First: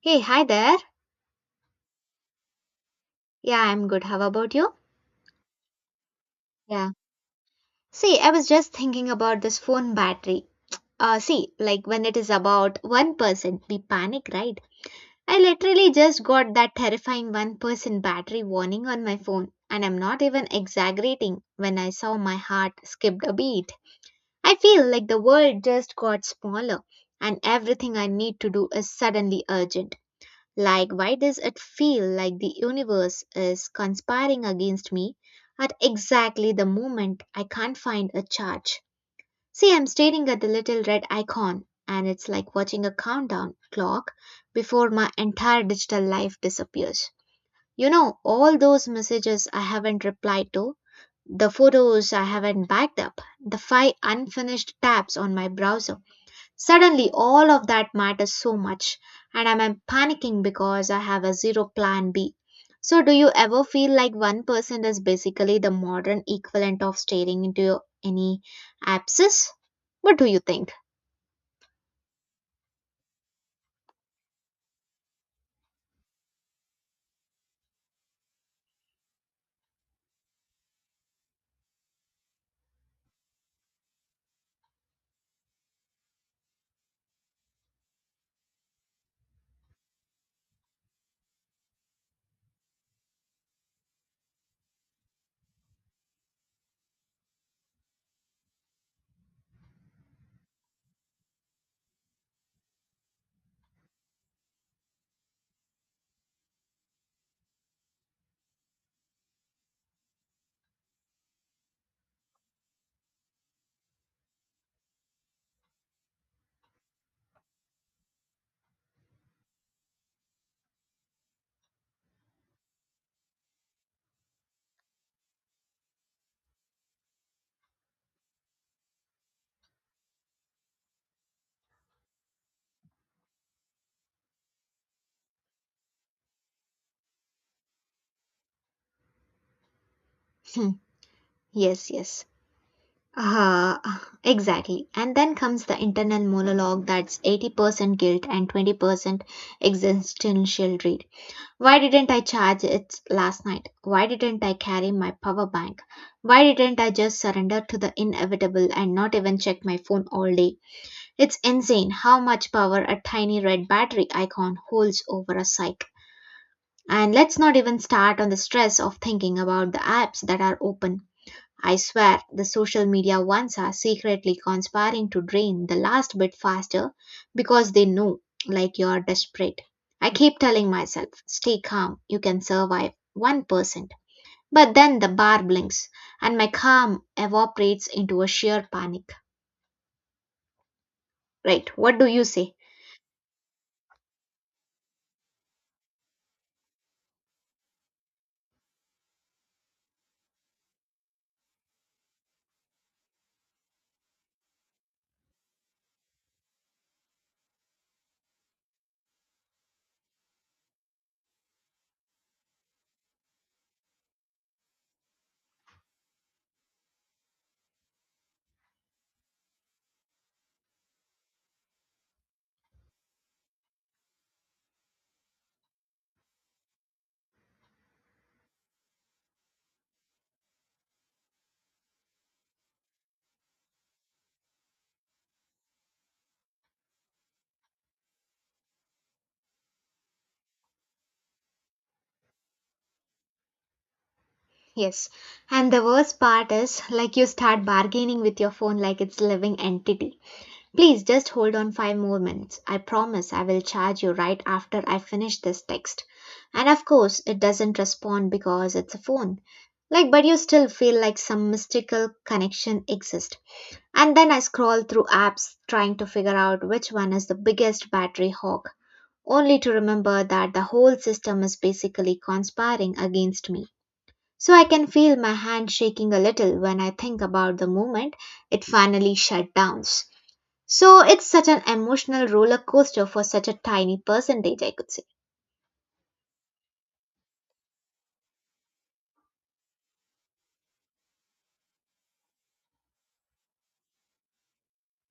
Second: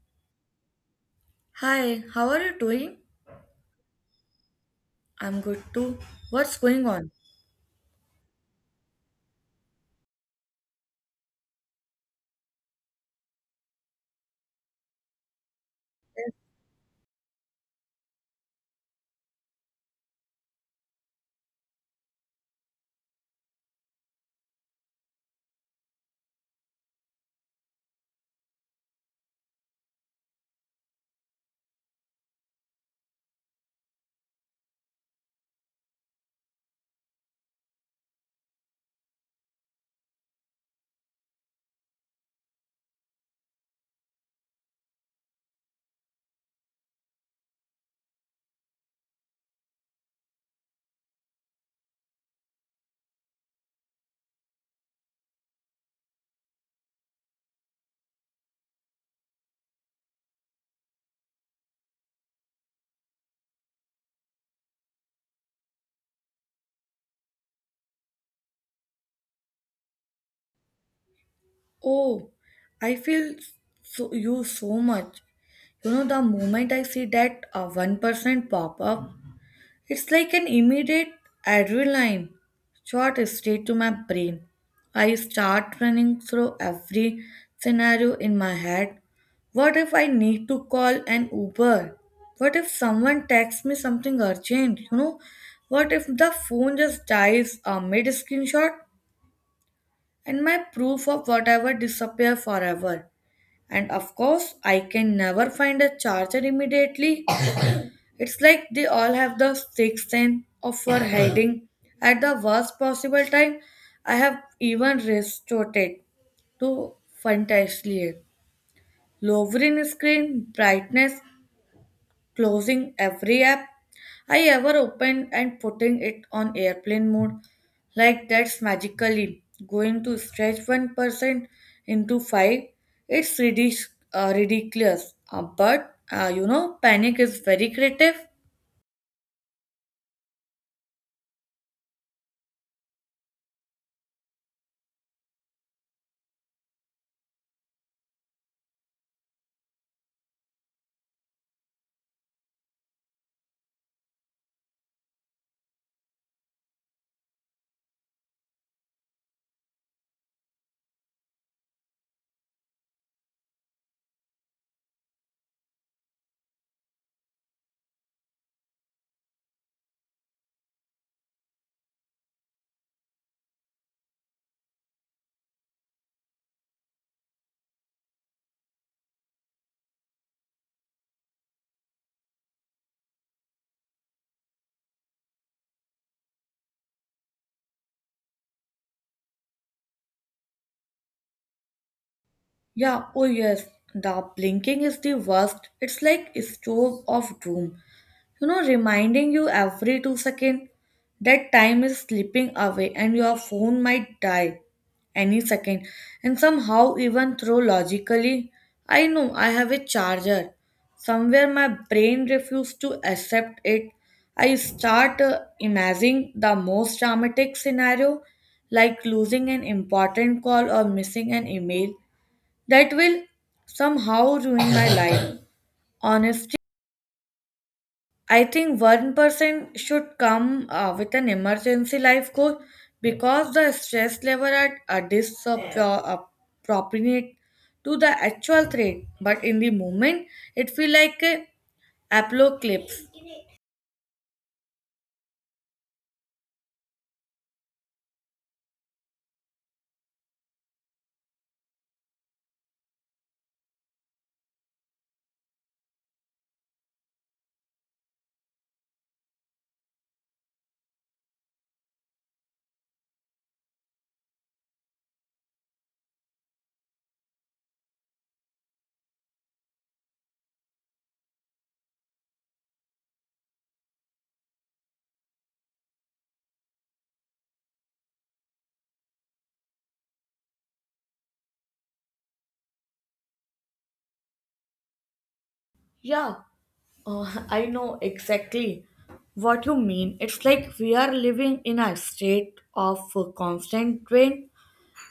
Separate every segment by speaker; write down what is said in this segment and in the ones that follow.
Speaker 1: Hey, hi there.
Speaker 2: Hi, how are you doing?
Speaker 1: Yeah, I'm good. How about you?
Speaker 2: I'm good too. What's going
Speaker 1: Yeah.
Speaker 2: on?
Speaker 1: See, I was just thinking about this phone battery. See, like when it is about 1%, we panic, right? I literally just got that terrifying 1% battery warning on my phone, and I'm not even exaggerating when I saw my heart skipped a beat. I feel like the world just got smaller, and everything I need to do is suddenly urgent. Like, why does it feel like the universe is conspiring against me at exactly the moment I can't find a charge? See, I'm staring at the little red icon, and it's like watching a countdown clock before my entire digital life disappears. All those messages I haven't replied to, the photos I haven't backed up, the five unfinished tabs on my browser. Suddenly, all of that matters so much, and I'm panicking because I have a zero plan B. So, do you ever feel like one person is basically the modern equivalent of staring into any abscess? What do you think?
Speaker 2: Oh, I feel so, you so much. You know, the moment I see that 1% pop up, it's like an immediate adrenaline shot straight to my brain. I start running through every scenario in my head. What if I need to call an Uber? What if someone texts me something urgent? You know, what if the phone just dies mid screenshot? And my proof of whatever disappear forever. And of course, I can never find a charger immediately. It's like they all have the sixth sense of for hiding at the worst possible time. I have even resorted to fantasy, lowering screen brightness, closing every app I ever opened and putting it on airplane mode, like that's magically going to stretch 1% into 5. It's ridiculous. But panic is very creative.
Speaker 1: Hmm, yes, yes. Uh, exactly. And then comes the internal monologue that's 80% guilt and 20% existential dread. Why didn't I charge it last night? Why didn't I carry my power bank? Why didn't I just surrender to the inevitable and not even check my phone all day? It's insane how much power a tiny red battery icon holds over a psyche. And let's not even start on the stress of thinking about the apps that are open. I swear the social media ones are secretly conspiring to drain the last bit faster because they know, like, you're desperate. I keep telling myself, stay calm, you can survive 1%. But then the bar blinks and my calm evaporates into a sheer panic. Right, what do you say?
Speaker 2: Yeah, oh yes, the blinking is the worst. It's like a stove of doom. You know, reminding you every 2 seconds that time is slipping away and your phone might die any second. And somehow, even though logically, I know I have a charger. Somewhere my brain refused to accept it. I start imagining the most dramatic scenario like losing an important call or missing an email that will somehow ruin my life. Honestly, I think 1% should come with an emergency life goal because the stress level at a disproportionate to the actual threat. But in the moment, it feel like a apocalypse.
Speaker 1: Yes. And the worst part is, like, you start bargaining with your phone like it's a living entity. Please just hold on five more minutes. I promise I will charge you right after I finish this text. And of course, it doesn't respond because it's a phone. Like, but you still feel like some mystical connection exists. And then I scroll through apps trying to figure out which one is the biggest battery hog, only to remember that the whole system is basically conspiring against me. So I can feel my hand shaking a little when I think about the moment it finally shut down. So it's such an emotional roller coaster for such a tiny percentage, I could say.
Speaker 2: Yeah, I know exactly what you mean. It's like we are living in a state of constant drain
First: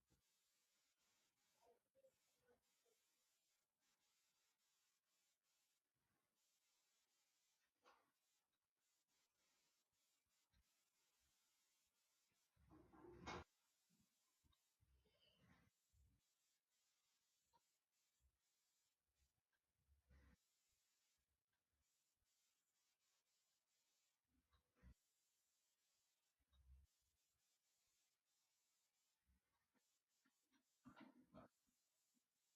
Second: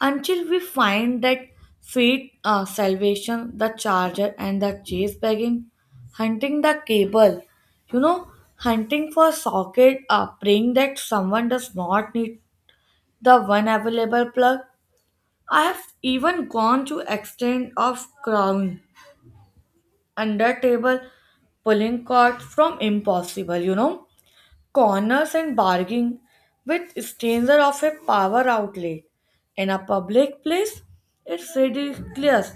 Speaker 2: until we find that faith, salvation, the charger, and the chase begging, hunting the cable, you know, hunting for socket, praying that someone does not need the one available plug. I have even gone to extent of crawling under table, pulling cords from impossible, corners and bargaining with stranger of a power outlet in a public place. It's ridiculous,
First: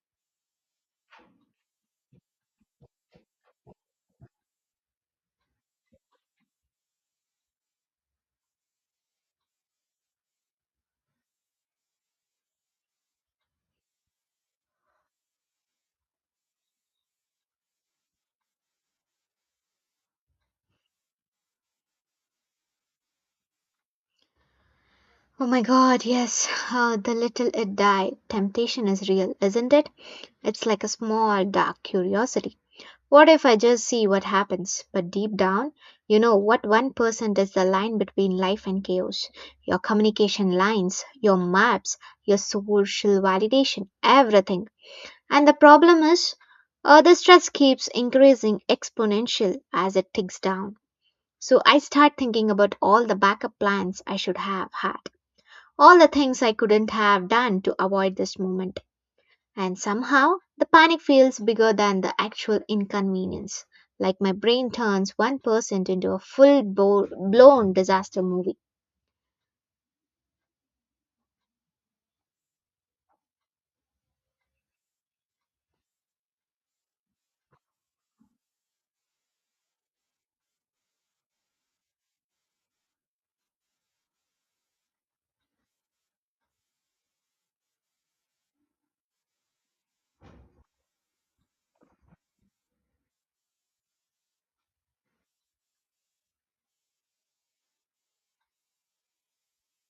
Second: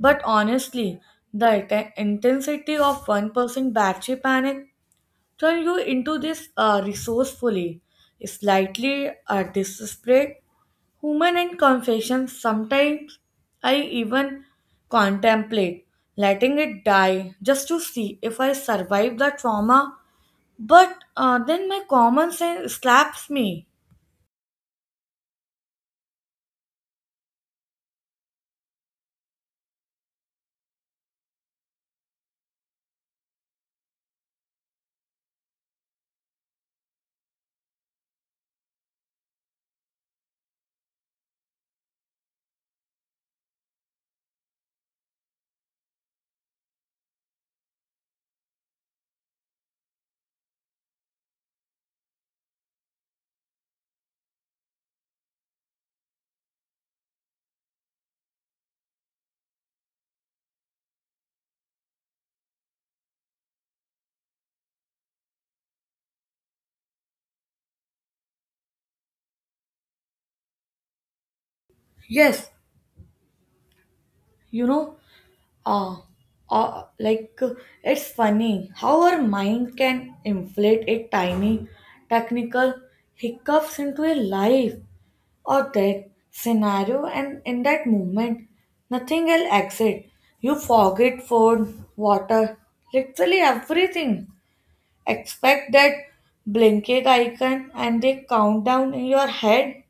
Speaker 2: but honestly, the intensity of one person battery panic turn you into this resourcefully, slightly desperate human and confession. Sometimes I even contemplate letting it die just to see if I survive the trauma but then my common sense slaps me.
Speaker 1: Oh my god, yes, the little it die temptation is real, isn't it? It's like a small dark curiosity. What if I just see what happens? But deep down, you know what, 1% is the line between life and chaos. Your communication lines, your maps, your social validation, everything. And the problem is, the stress keeps increasing exponential as it ticks down. So I start thinking about all the backup plans I should have had, all the things I couldn't have done to avoid this moment. And somehow the panic feels bigger than the actual inconvenience, like my brain turns 1% into a full blown disaster movie.
Speaker 2: Yes, you know, uh, like it's funny how our mind can inflate a tiny technical hiccups into a life or death scenario, and in that moment, nothing will exit. You forget food, water, literally everything. Expect that blanket icon and the countdown in your head.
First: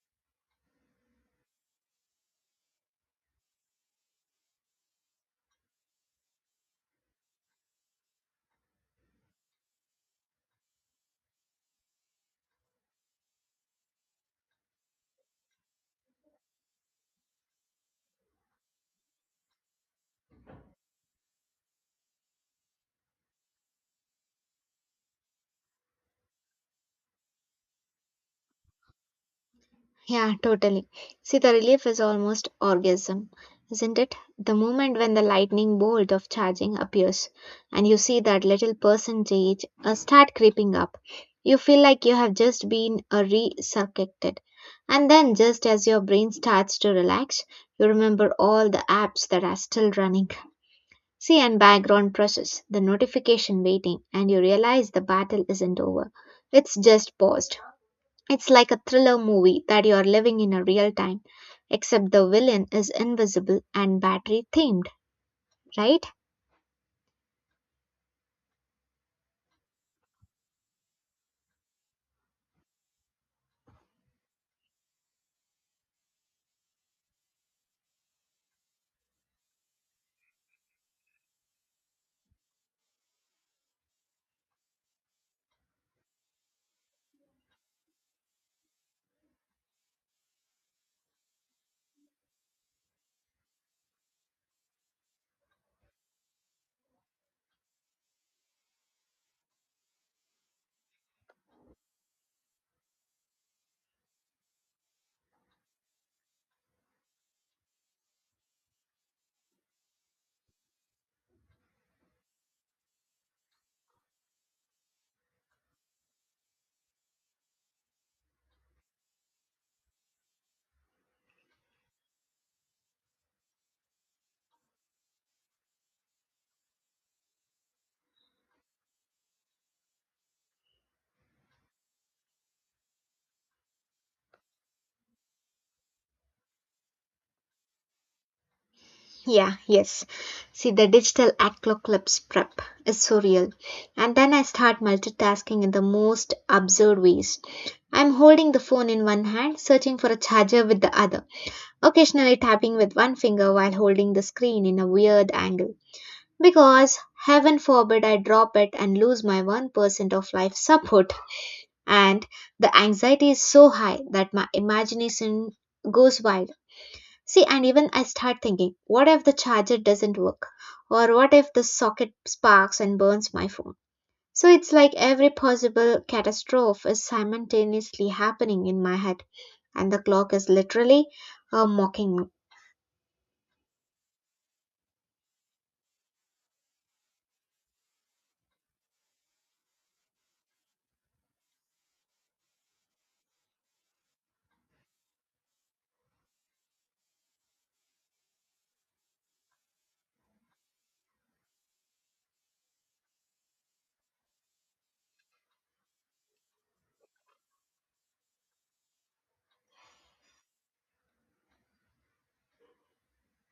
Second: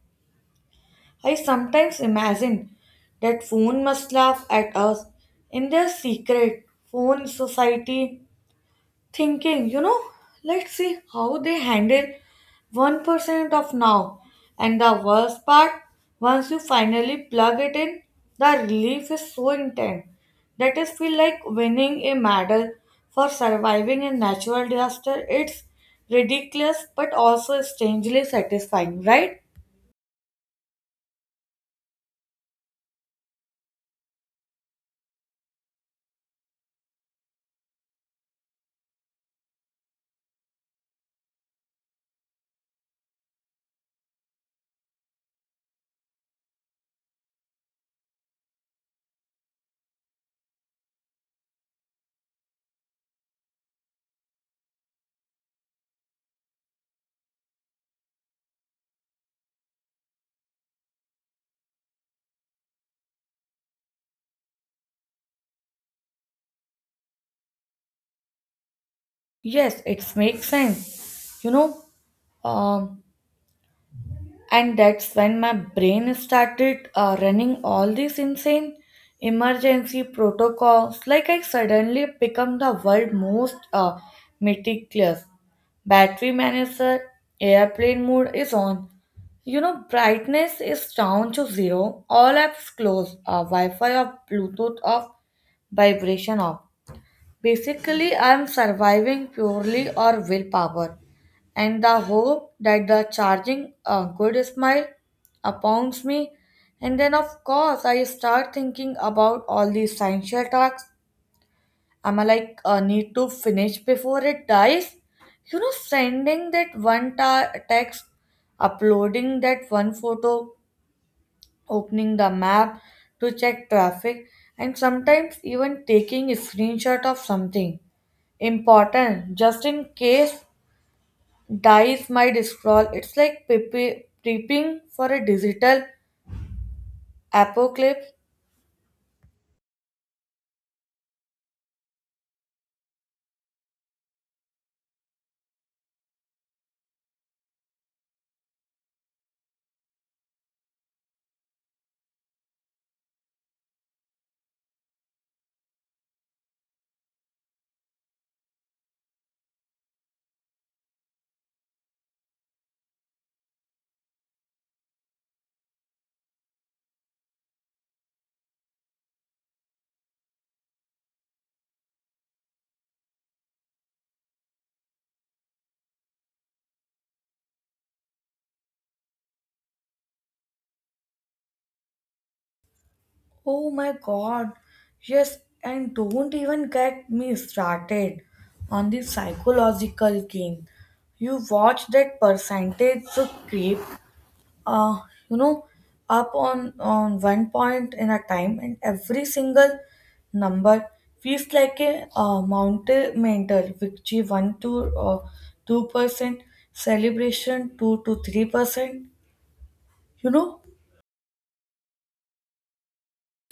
Speaker 2: I sometimes imagine that phone must laugh at us in their secret phone society, thinking, let's see how they handle 1% of now. And the worst part, once you finally plug it in, the relief is so intense that it feels like winning a medal for surviving a natural disaster. It's ridiculous but also strangely satisfying, right?
Speaker 1: Yeah, totally. See, the relief is almost orgasm, isn't it? The moment when the lightning bolt of charging appears and you see that little percentage start creeping up, you feel like you have just been resurrected. And then, just as your brain starts to relax, you remember all the apps that are still running. See, and background process, the notification waiting, and you realize the battle isn't over. It's just paused. It's like a thriller movie that you're living in a real time, except the villain is invisible and battery themed, right?
Speaker 2: Yes, it makes sense. Um, and that's when my brain started running all these insane emergency protocols. Like I suddenly become the world most meticulous. Battery manager, airplane mode is on. You know, brightness is down to zero. All apps closed. Wi-Fi off, Bluetooth off, vibration off. Basically, I'm surviving purely on willpower and the hope that the charging a good smile upons me. And then, of course, I start thinking about all the essential tasks. I'm like, I need to finish before it dies. You know, sending that one text, uploading that one photo, opening the map to check traffic, and sometimes even taking a screenshot of something important just in case dice might scroll. It's like prepping for a digital apocalypse.
Speaker 1: Yeah, yes. See, the digital apocalypse prep is so real. And then I start multitasking in the most absurd ways. I'm holding the phone in one hand, searching for a charger with the other, occasionally tapping with one finger while holding the screen in a weird angle. Because, heaven forbid, I drop it and lose my 1% of life support. And the anxiety is so high that my imagination goes wild. See, and even I start thinking, what if the charger doesn't work? Or what if the socket sparks and burns my phone? So it's like every possible catastrophe is simultaneously happening in my head, and the clock is literally mocking me.
Speaker 2: Oh my god, yes. And don't even get me started on the psychological game. You watch that percentage so creep, uh, you know, up on one point in a time, and every single number feels like a mountain mental victory. 1 to 2%, celebration 2 to 3%. You know,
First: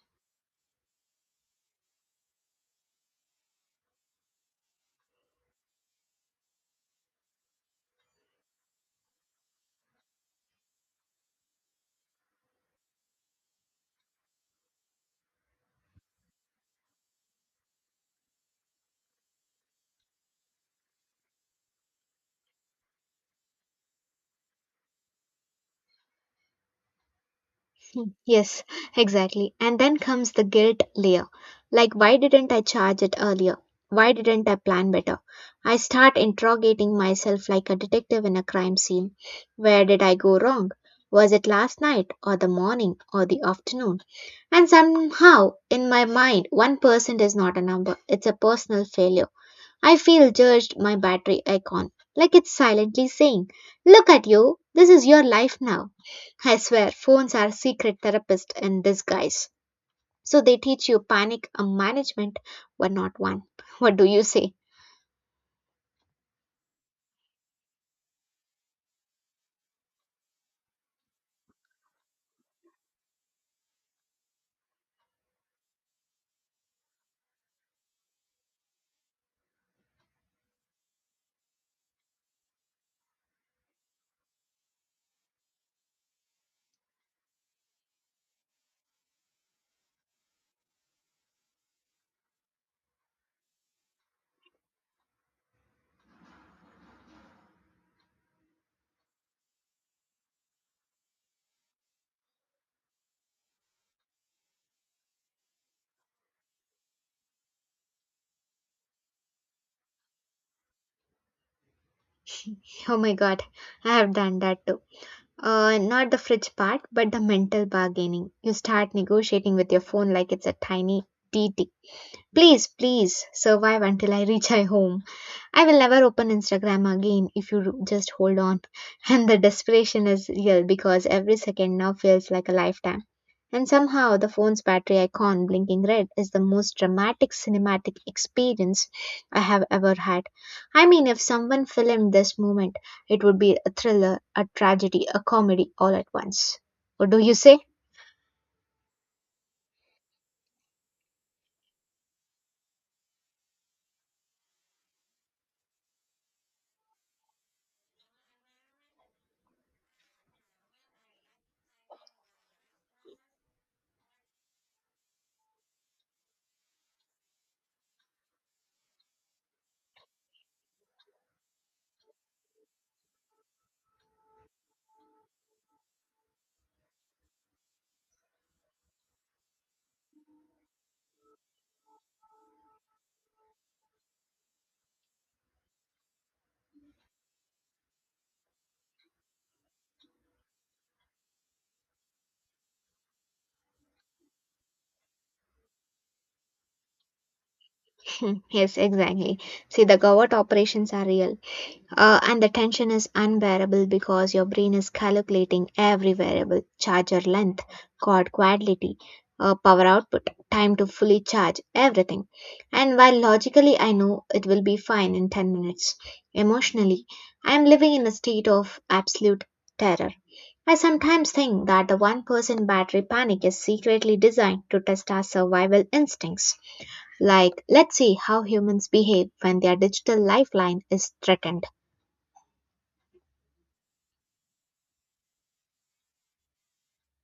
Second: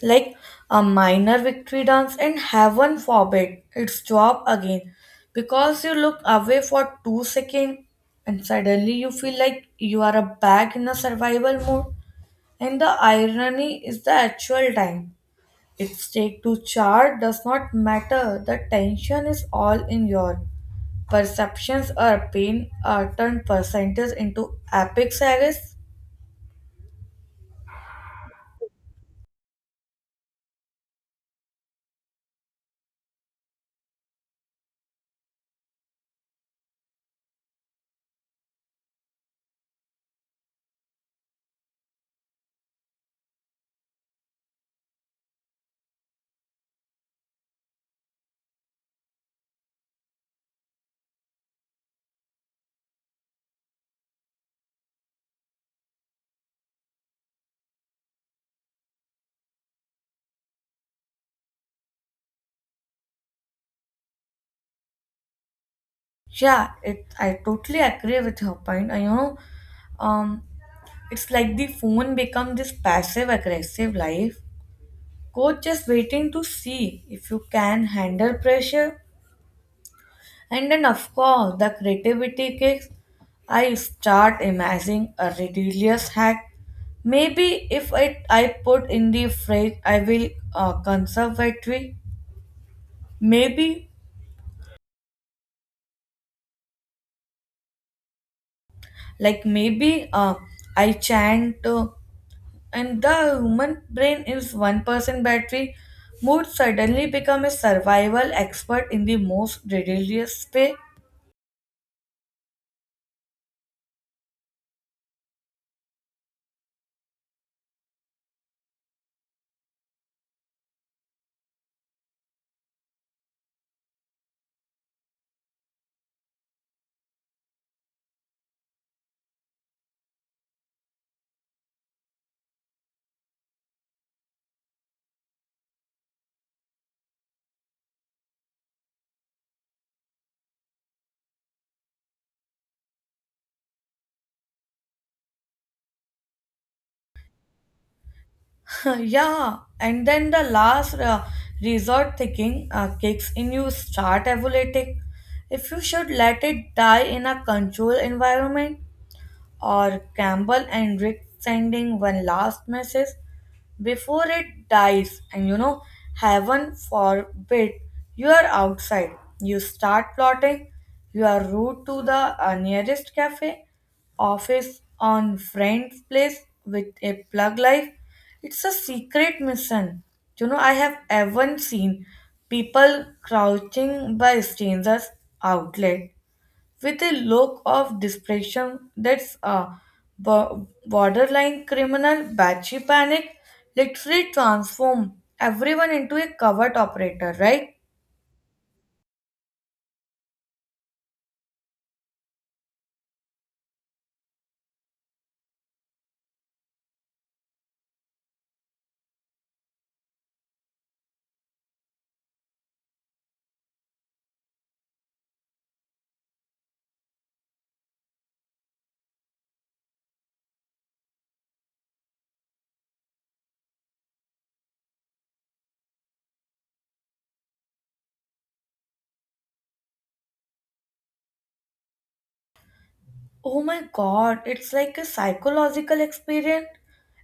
Speaker 2: like a minor victory dance. And heaven forbid it's job again because you look away for 2 seconds and suddenly you feel like you are a back in a survival mode. And the irony is the actual time it takes to charge does not matter. The tension is all in your perceptions are pain are turned percentage into epic sagas.
Speaker 1: Yes, exactly. And then comes the guilt layer. Like, why didn't I charge it earlier? Why didn't I plan better? I start interrogating myself like a detective in a crime scene. Where did I go wrong? Was it last night, or the morning, or the afternoon? And somehow, in my mind, 1% is not a number, it's a personal failure. I feel judged my battery icon, like it's silently saying, look at you, this is your life now. I swear, phones are secret therapists in disguise. So they teach you panic management, but not one. What do you say?
Speaker 2: Yeah, it I totally agree with your point. And, um, it's like the phone become this passive aggressive life coach just waiting to see if you can handle pressure. And then, of course, the creativity kicks. I start imagining a ridiculous hack. Maybe if I put in the fridge, I will conservatory. Maybe, like, maybe I chant and the human brain is 1% battery mood suddenly become a survival expert in the most ridiculous way.
Speaker 1: Oh my god, I have done that too. Not the fridge part, but the mental bargaining. You start negotiating with your phone like it's a tiny TT. Please, please survive until I reach my home. I will never open Instagram again if you just hold on. And the desperation is real because every second now feels like a lifetime. And somehow the phone's battery icon blinking red is the most dramatic cinematic experience I have ever had. I mean, if someone filmed this moment, it would be a thriller, a tragedy, a comedy all at once. What do you say?
Speaker 2: Yeah. And then the last resort thinking kicks in. You start evaluating if you should let it die in a controlled environment, or Campbell and Rick sending one last message before it dies. And heaven forbid you are outside, you start plotting. You are rude to the nearest cafe office on friend's place with a plug life. It's a secret mission. I have even seen people crouching by strangers outlet with a look of desperation. That's a borderline criminal batchy panic. Literally transform everyone into a covert operator, right?
Speaker 1: Yes, exactly. See, the covert operations are real. And the tension is unbearable because your brain is calculating every variable charger length, cord quality, power output, time to fully charge, everything. And while logically I know it will be fine in 10 minutes, emotionally I am living in a state of absolute terror. I sometimes think that the 1% battery panic is secretly designed to test our survival instincts. Like, let's see how humans behave when their digital lifeline is threatened.
Speaker 2: Oh my god, it's like a psychological experiment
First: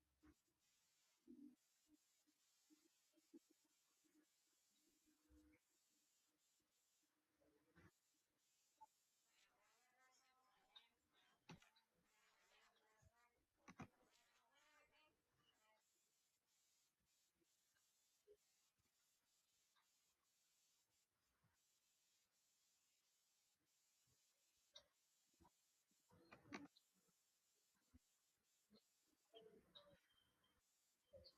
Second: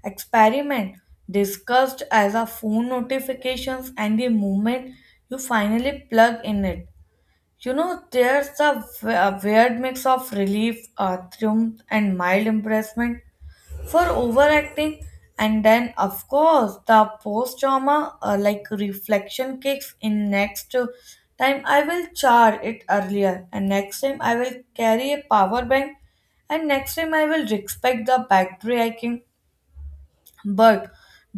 Speaker 2: experiment discussed as a phone notifications. And the moment you finally plug in it, there's a weird mix of relief, triumph and mild embarrassment for overacting. And then, of course, the post trauma like reflection kicks in. Next time I will charge it earlier, and next time I will carry a power bank, and next time I will respect the battery I can. But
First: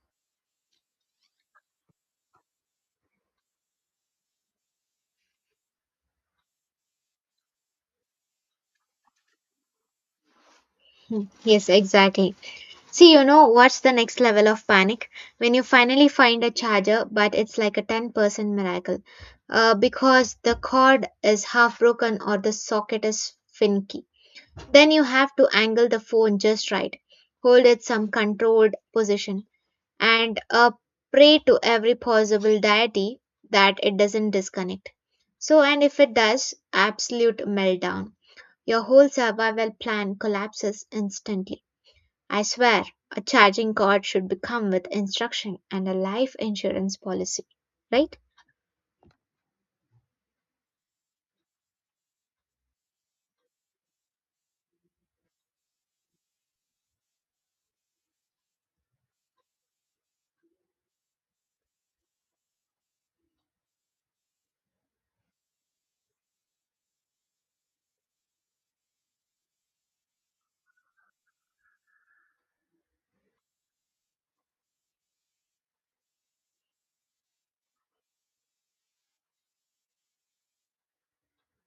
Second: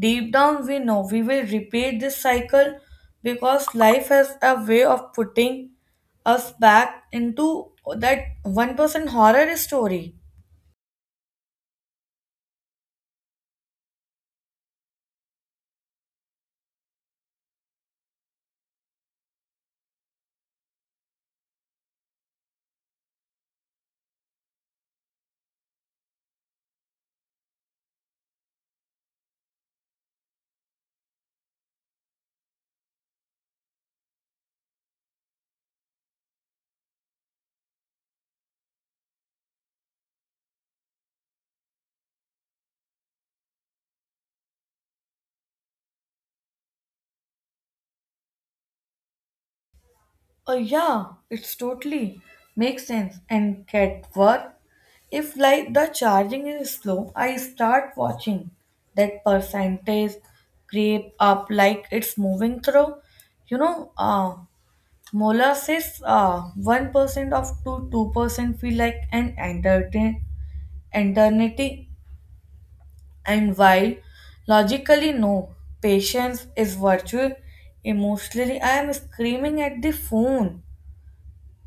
Speaker 2: deep down we know we will repeat this cycle because life has a way of putting us back into that 1% horror story.
Speaker 1: Yes, exactly. See, you know what's the next level of panic? When you finally find a charger, but it's like a 10% miracle because the cord is half broken or the socket is finicky. Then you have to angle the phone just right, hold it some controlled position, and pray to every possible deity that it doesn't disconnect. So, and if it does, absolute meltdown. Your whole survival plan collapses instantly. I swear a charging cord should come with instruction and a life insurance policy, right?
Speaker 2: Oh, yeah, it's totally makes sense. And get work. If like the charging is slow, I start watching that percentage creep up like it's moving through. You know, Mola says 1% of to 2% feel like an entertain, eternity. And while logically no, patience is virtue, emotionally I am screaming at the phone.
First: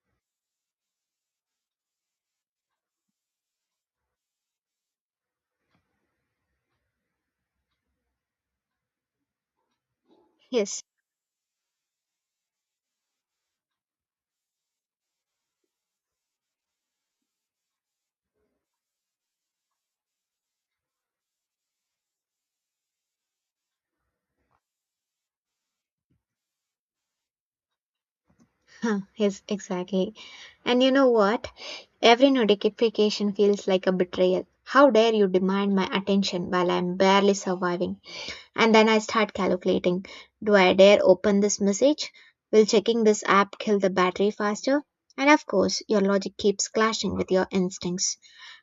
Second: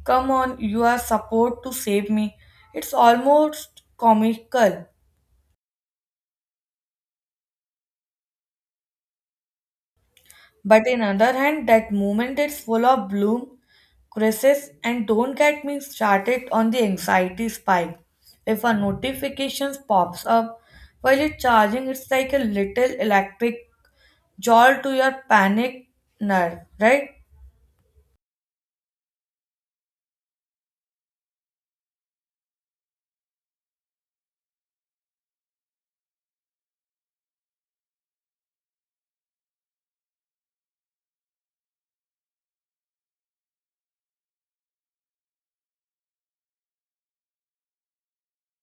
Speaker 2: Come on, you are supposed to save me. It's almost comical.
Speaker 1: Yes,
Speaker 2: But on other hand, that moment is full of bloom, crisis, and don't get me started on the anxiety spike. If a notification pops up while you're charging, it's like a little electric jolt to your panic nerve, right?
Speaker 1: huh, yes, exactly. And you know what? Every notification feels like a betrayal. How dare you demand my attention while I'm barely surviving? And then I start calculating. Do I dare open this message? Will checking this app kill the battery faster? And of course, your logic keeps clashing with your instincts.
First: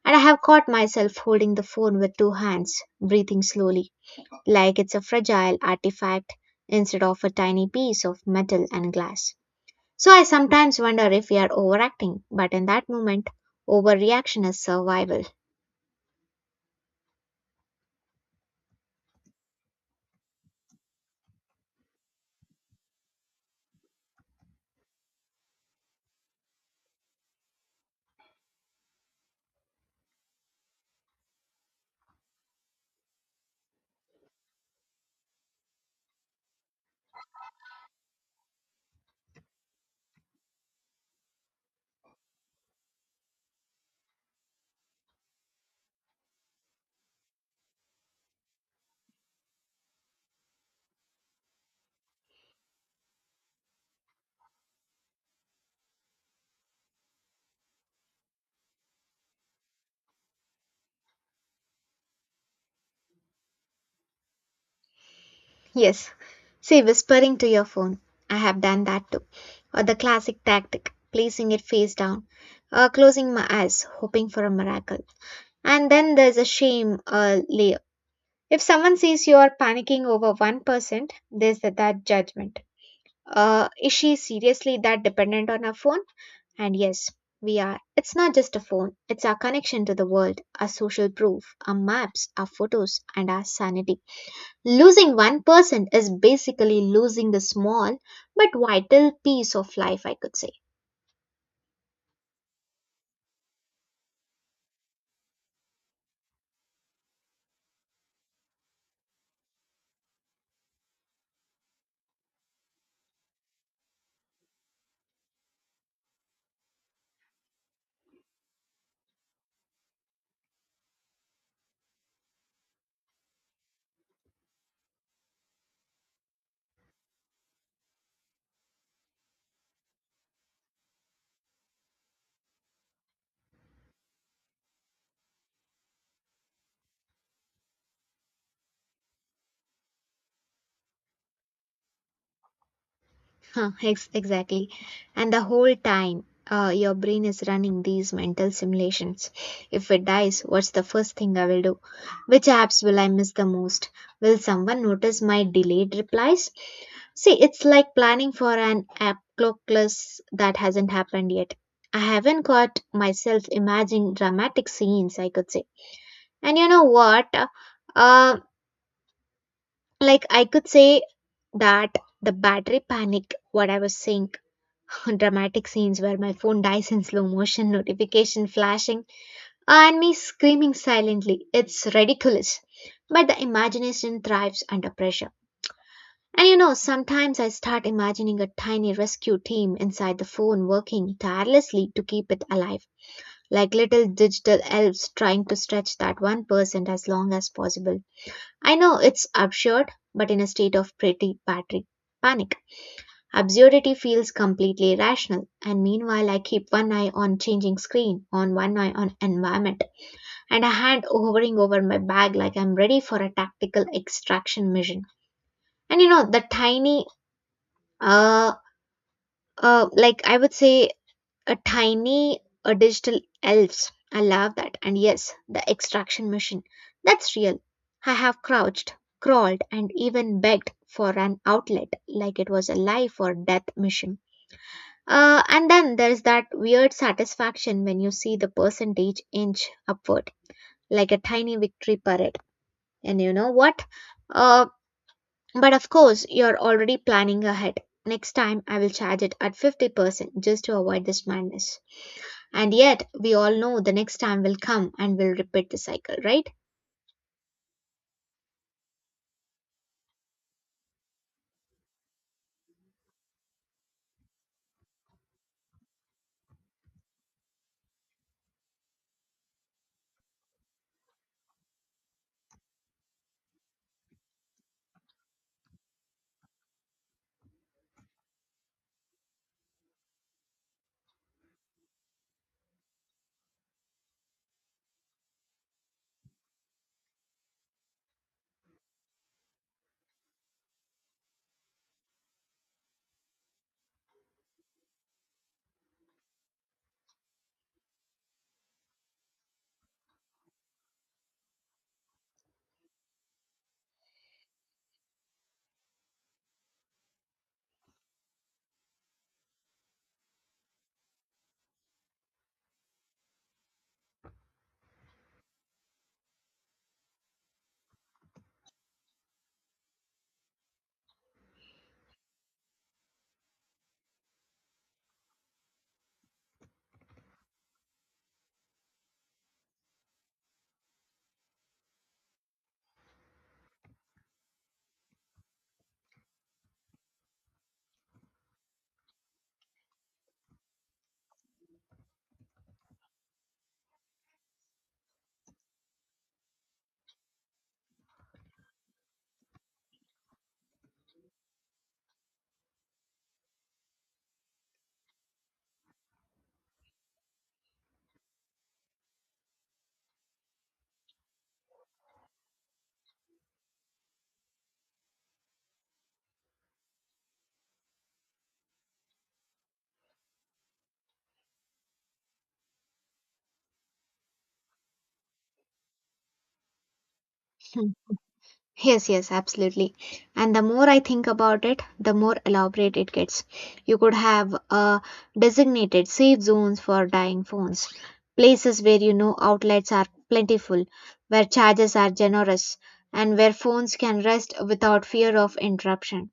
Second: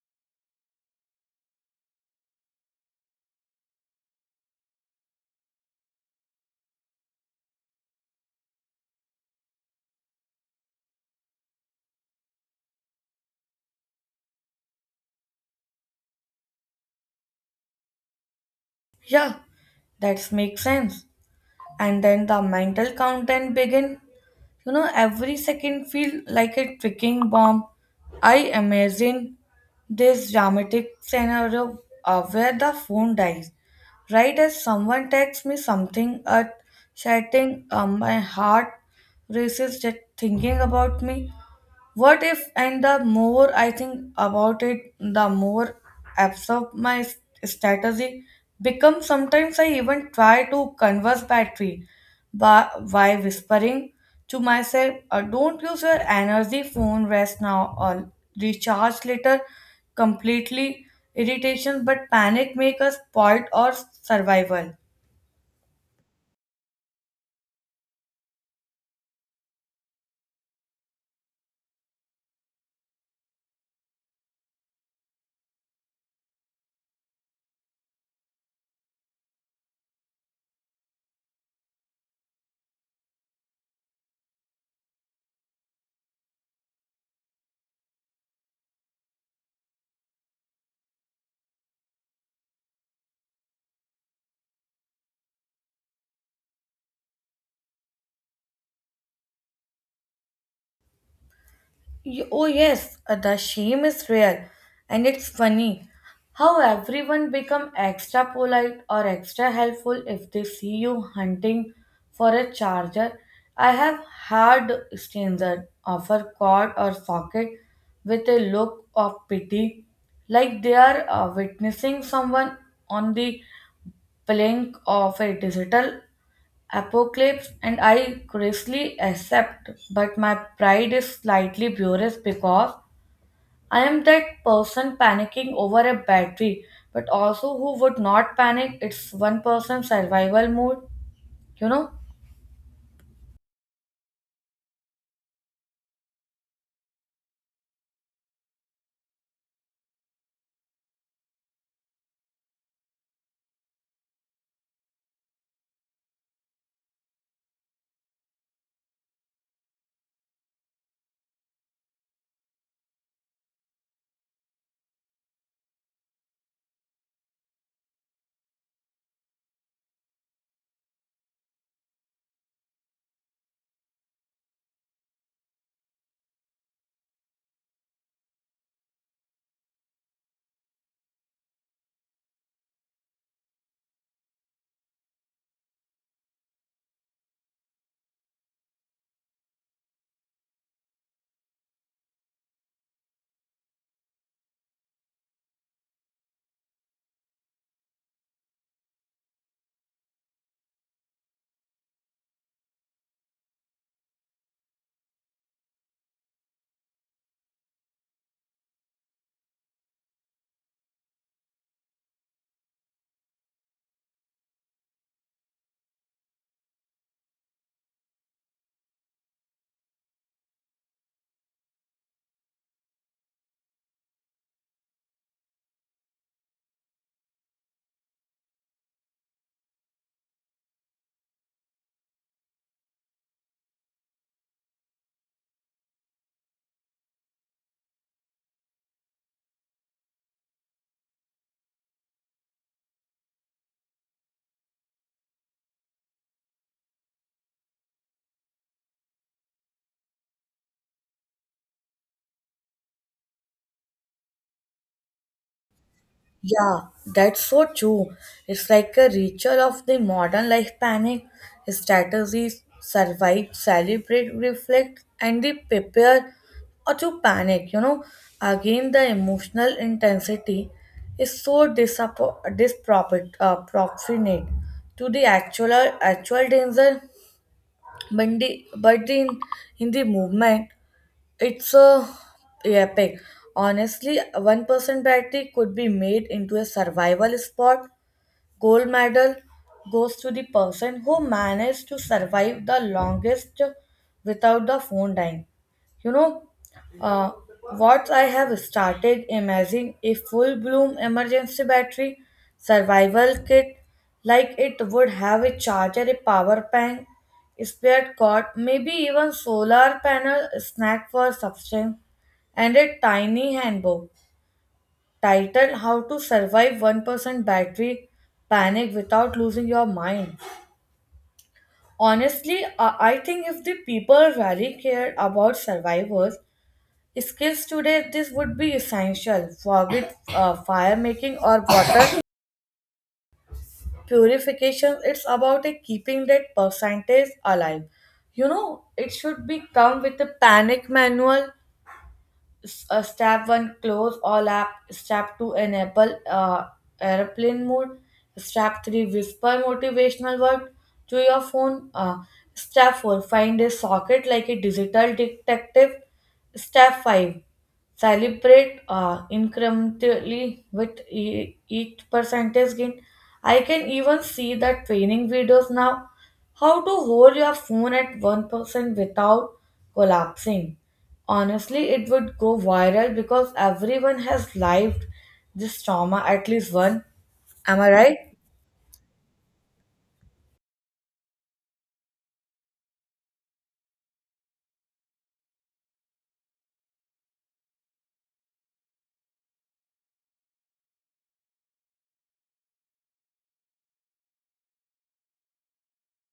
Speaker 1: And I have caught myself holding the phone with two hands, breathing slowly like it's a fragile artifact instead of a tiny piece of metal and glass. So I sometimes wonder if we are overacting, but in that moment, overreaction is survival.
Speaker 2: Yeah, that makes sense. And then the mental countdown begin. You know, every second feel like a ticking bomb. I imagine this dramatic scenario where the phone dies. Right as someone texts me something earth shattering, my heart races just thinking about me. What if, and the more I think about it, the more absurd my strategy becomes. Sometimes I even try to converse battery by whispering to myself, don't use your energy phone, rest now, or recharge later. Completely irritation, but panic make us spoiled or survival.
Speaker 1: Yes, see, whispering to your phone, I have done that too. Or the classic tactic, placing it face down, or closing my eyes, hoping for a miracle. And then there's a shame layer. If someone sees you are panicking over 1%, there's that judgment. Is she seriously that dependent on her phone? And yes, we are. It's not just a phone, it's our connection to the world, our social proof, our maps, our photos, and our sanity. Losing one person is basically losing the small but vital piece of life, I could say.
Speaker 2: Oh, yes, the shame is real, and it's funny how everyone become extra polite or extra helpful if they see you hunting for a charger. I have had strangers offer cord or socket with a look of pity, like they are witnessing someone on the plank of a digital apocalypse, and I graciously accept. But my pride is slightly furious because I am that person panicking over a battery, but also who would not panic. It's one person survival mode, you know.
Speaker 1: Huh, exactly. And the whole time, your brain is running these mental simulations. If it dies, what's the first thing I will do? Which apps will I miss the most? Will someone notice my delayed replies? See, it's like planning for an app clockless that hasn't happened yet. I haven't got myself imagining dramatic scenes, I could say. And you know what? Uh, like, I could say that the battery panic, what I was saying. Dramatic scenes where my phone dies in slow motion, notification flashing, and me screaming silently. It's ridiculous. But the imagination thrives under pressure. And you know, sometimes I start imagining a tiny rescue team inside the phone working tirelessly to keep it alive, like little digital elves trying to stretch that 1% as long as possible. I know it's absurd, but in a state of pretty battery panic. Absurdity feels completely irrational, and meanwhile, I keep one eye on changing screen, on one eye on environment, and a hand hovering over my bag like I'm ready for a tactical extraction mission. And you know, the tiny, uh, like I would say, a tiny, a digital elves. I love that. And yes, the extraction mission. That's real. I have crouched, crawled, and even begged for an outlet, like it was a life or death mission. And then there's that weird satisfaction when you see the percentage inch upward, like a tiny victory parade. And you know what? Uh, but of course, you're already planning ahead. Next time, I will charge it at 50% just to avoid this madness. And yet, we all know the next time will come and we'll repeat the cycle, right?
Speaker 2: Yeah, that's so true. It's like a ritual of the modern life panic. Strategies survive, celebrate, reflect, and they prepare or to panic. You know, again, the emotional intensity is so disproportionate proportionate to the actual danger. But the, but in the movement, it's a yeah, epic. Honestly, one person battery could be made into a survival spot. Gold medal goes to the person who managed to survive the longest without the phone dying. You know, uh, what I have started imagining a full bloom emergency battery survival kit. Like it would have a charger, a power bank, spare cord, maybe even solar panel, snack for substance, and a tiny handbook titled How to Survive 1% Battery Panic Without Losing Your Mind. Honestly, I think if the people really cared about survivors' skills today, this would be essential. Forget fire making or water purification, it's about a keeping that percentage alive. You know, it should be come with a panic manual. Step one, close all app. Step two, enable airplane mode. Step three, whisper motivational word to your phone. Step four, find a socket like a digital detective. Step 5, celebrate incrementally with each percentage gain. I can even see the training videos now. How to hold your phone at 1% without collapsing. Honestly, it would go viral because everyone has lived this trauma at least one. Am I right?
Speaker 1: Yes, yes, absolutely. And the more I think about it, the more elaborate it gets. You could have designated safe zones for dying phones, places where you know outlets are plentiful, where charges are generous, and where phones can rest without fear of interruption.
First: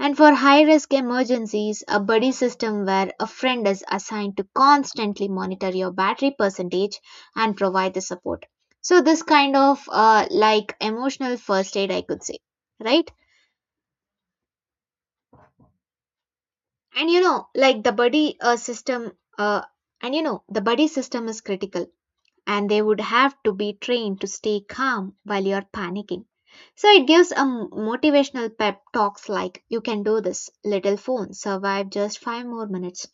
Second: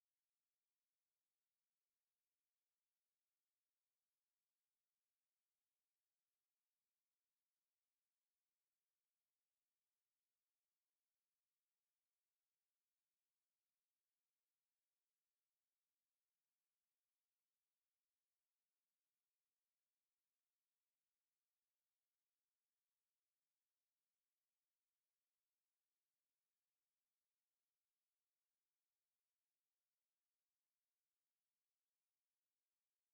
Speaker 1: And for high risk emergencies, a buddy system where a friend is assigned to constantly monitor your battery percentage and provide the support. So, this kind of like emotional first aid, I could say, right? And you know, like the uh, buddy system is critical and they would have to be trained to stay calm while you're panicking. So it gives a motivational pep talks like you can do this little phone survive just 5 more minutes,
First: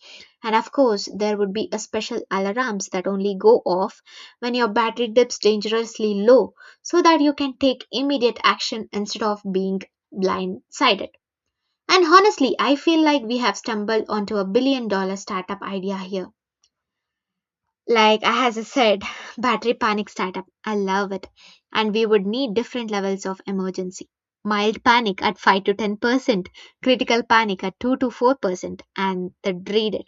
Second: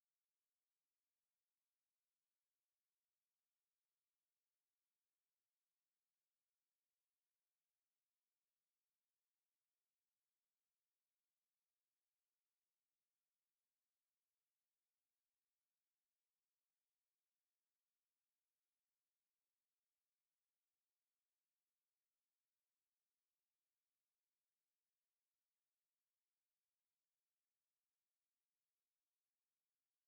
Speaker 1: and of course there would be a special alarms that only go off when your battery dips dangerously low, so that you can take immediate action instead of being blindsided. And honestly, I feel like we have stumbled onto a billion dollar startup idea here, like I as I said, battery panic startup. I love it. And we would need different levels of emergency. Mild panic at 5 to 10%, critical panic at 2 to 4%, and the dreaded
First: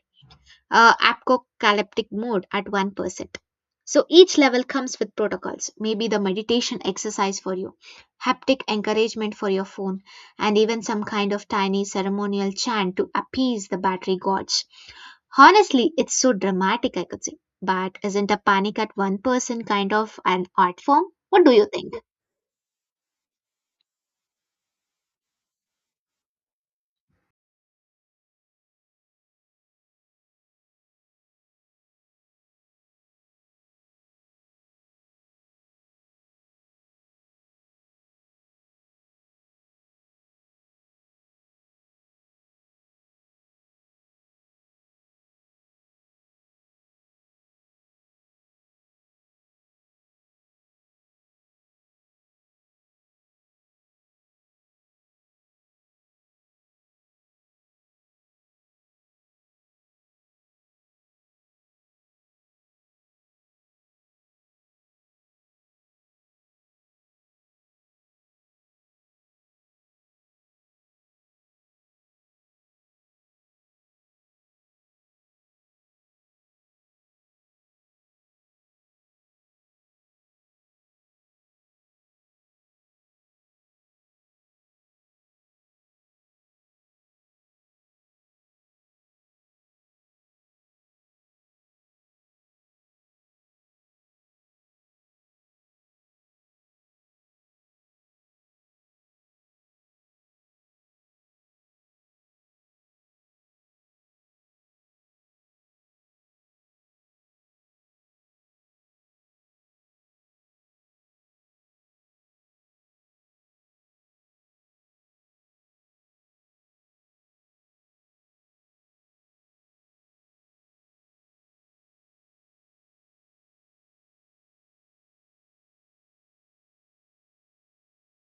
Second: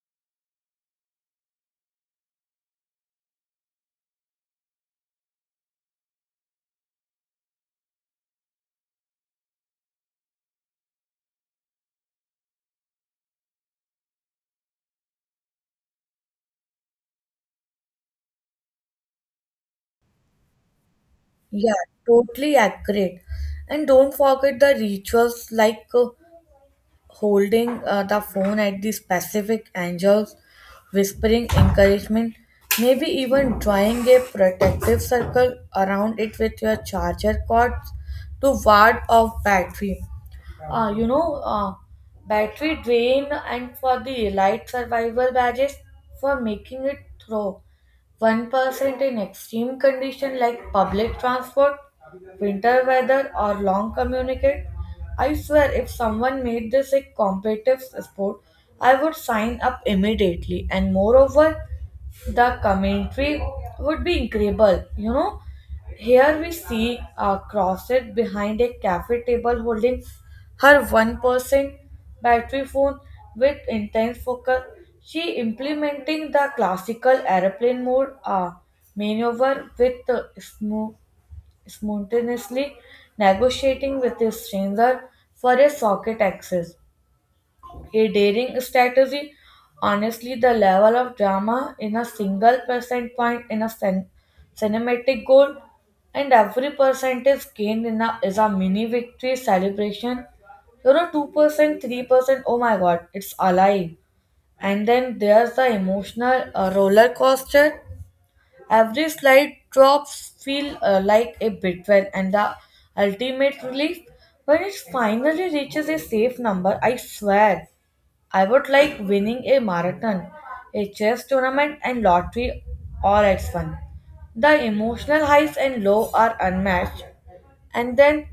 Speaker 1: apocalyptic mode at 1%. So each level comes with protocols, maybe the meditation exercise for you, haptic encouragement for your phone, and even some kind of tiny ceremonial chant to appease the battery gods. Honestly, it's so dramatic, I could say. But isn't a panic at one person kind of an art form? What do you
Speaker 2: Yeah,
Speaker 1: think?
Speaker 2: totally accurate. And don't forget the rituals like holding the phone at the specific angles, whispering encouragement, maybe even drawing a protective circle around it with your charger cords to ward off uh, you know, uh, battery drain. And for the light survival badges for making it through 1% in extreme condition like public transport, winter weather or long communicate. I swear if someone made this a competitive sport, I would sign up immediately, and moreover the commentary would be incredible. You know, here we see a crosset behind a cafe table holding her 1% battery phone with intense focus. She implementing the classical airplane mode maneuver with spontaneously negotiating with a stranger for a socket access, a daring strategy. Honestly, the level of drama in a single percent point in a cinematic goal, and every percentage gained is a mini victory celebration. You know, 2%, 3%, oh my god, it's alive. And then there's the emotional roller coaster. Every slide drops feel like a betrayal, and the ultimate relief when it finally reaches a safe number. I swear I would like winning a marathon, a chess tournament, and lottery all at fun. The emotional highs and low are unmatched, and then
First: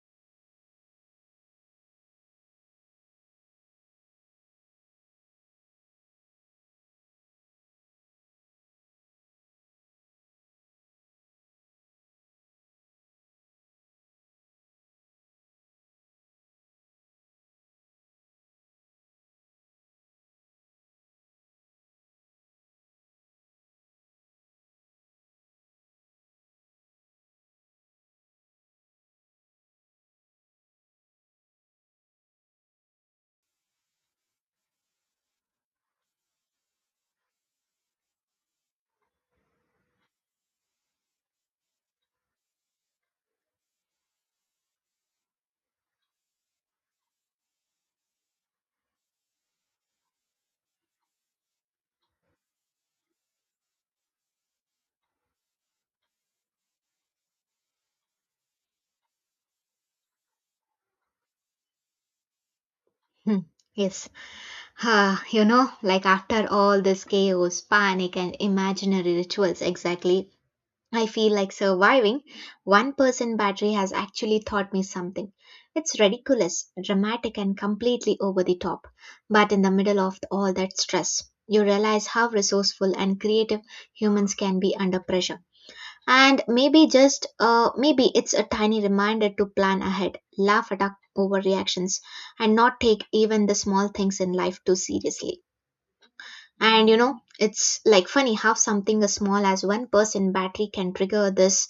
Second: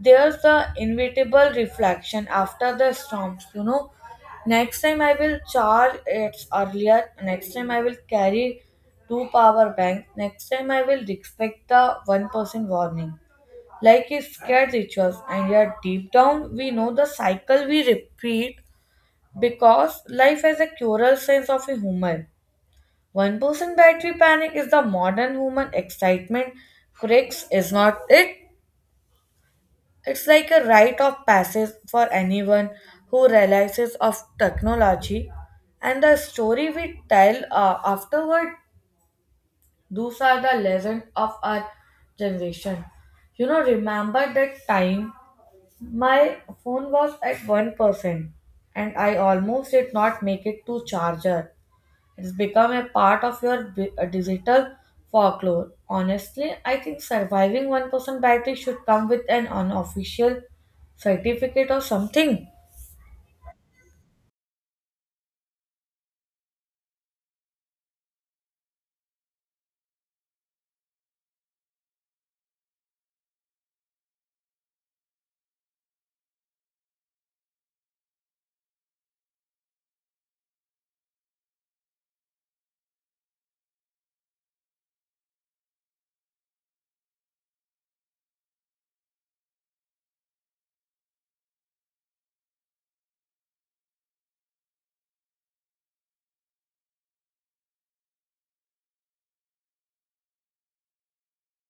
Speaker 2: there's the inevitable reflection after the storms. You know, next time I will charge it earlier. Next time I will carry two power banks. Next time I will respect the one person warning. Like a scared rituals, and yet deep down we know the cycle we repeat because life has a cruel sense of humor. 1% battery panic is the modern human excitement. Critics is not it. It's like a rite of passage for anyone who realizes of technology. And the story we tell afterward, those are the legends of our generation. You know, remember that time my phone was at 1% and I almost did not make it to charger. It's become a part of your digital folklore. Honestly, I think surviving 1% battery should come with an unofficial certificate or something.
Speaker 1: Hmm. Yes. Ah, you know, like after all this chaos, panic, and imaginary rituals, exactly, I feel like surviving one person battery has actually taught me something. It's ridiculous, dramatic, and completely over the top. But in the middle of all that stress, you realize how resourceful and creative humans can be under pressure. And maybe just maybe it's a tiny reminder to plan ahead, laugh at our overreactions, and not take even the small things in life too seriously. And you know, it's like funny how something as small as 1% battery can trigger this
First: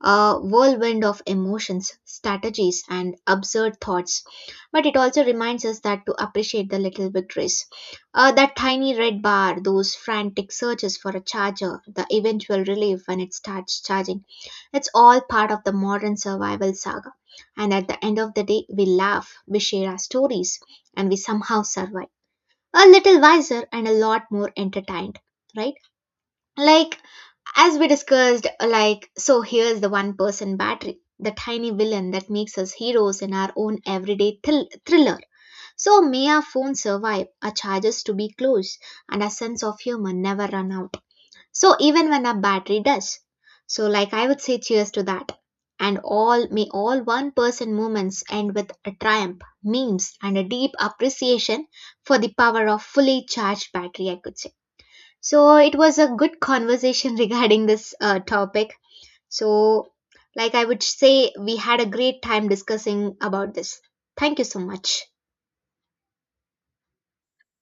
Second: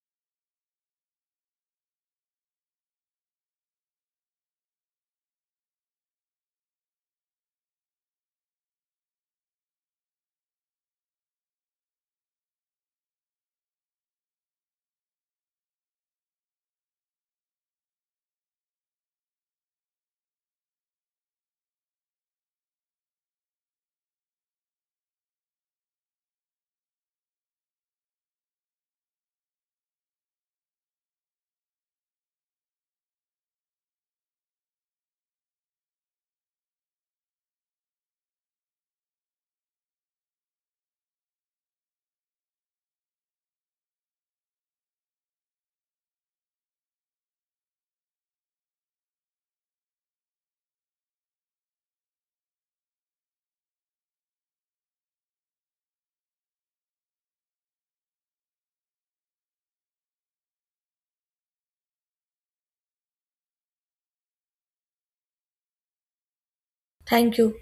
Speaker 1: a whirlwind of emotions, strategies, and absurd thoughts. But it also reminds us that to appreciate the little victories. That tiny red bar, those frantic searches for a charger, the eventual relief when it starts charging. It's all part of the modern survival saga. And at the end of the day, we laugh, we share our stories, and we somehow survive. A little wiser and a lot more entertained, right? Like, as we discussed, like, so here's the one person battery, the tiny villain that makes us heroes in our own everyday thriller. So may our phone survive, our chargers to be close, and our sense of humor never run out, so even when our battery does. So like I would say, cheers to that. And all may all one person moments end with a triumph memes and a deep appreciation for the power of fully charged battery, I could say. So it was a good conversation regarding this topic. So, like I would say, we had a great time discussing about this. Thank you so much.
Speaker 2: Thank you.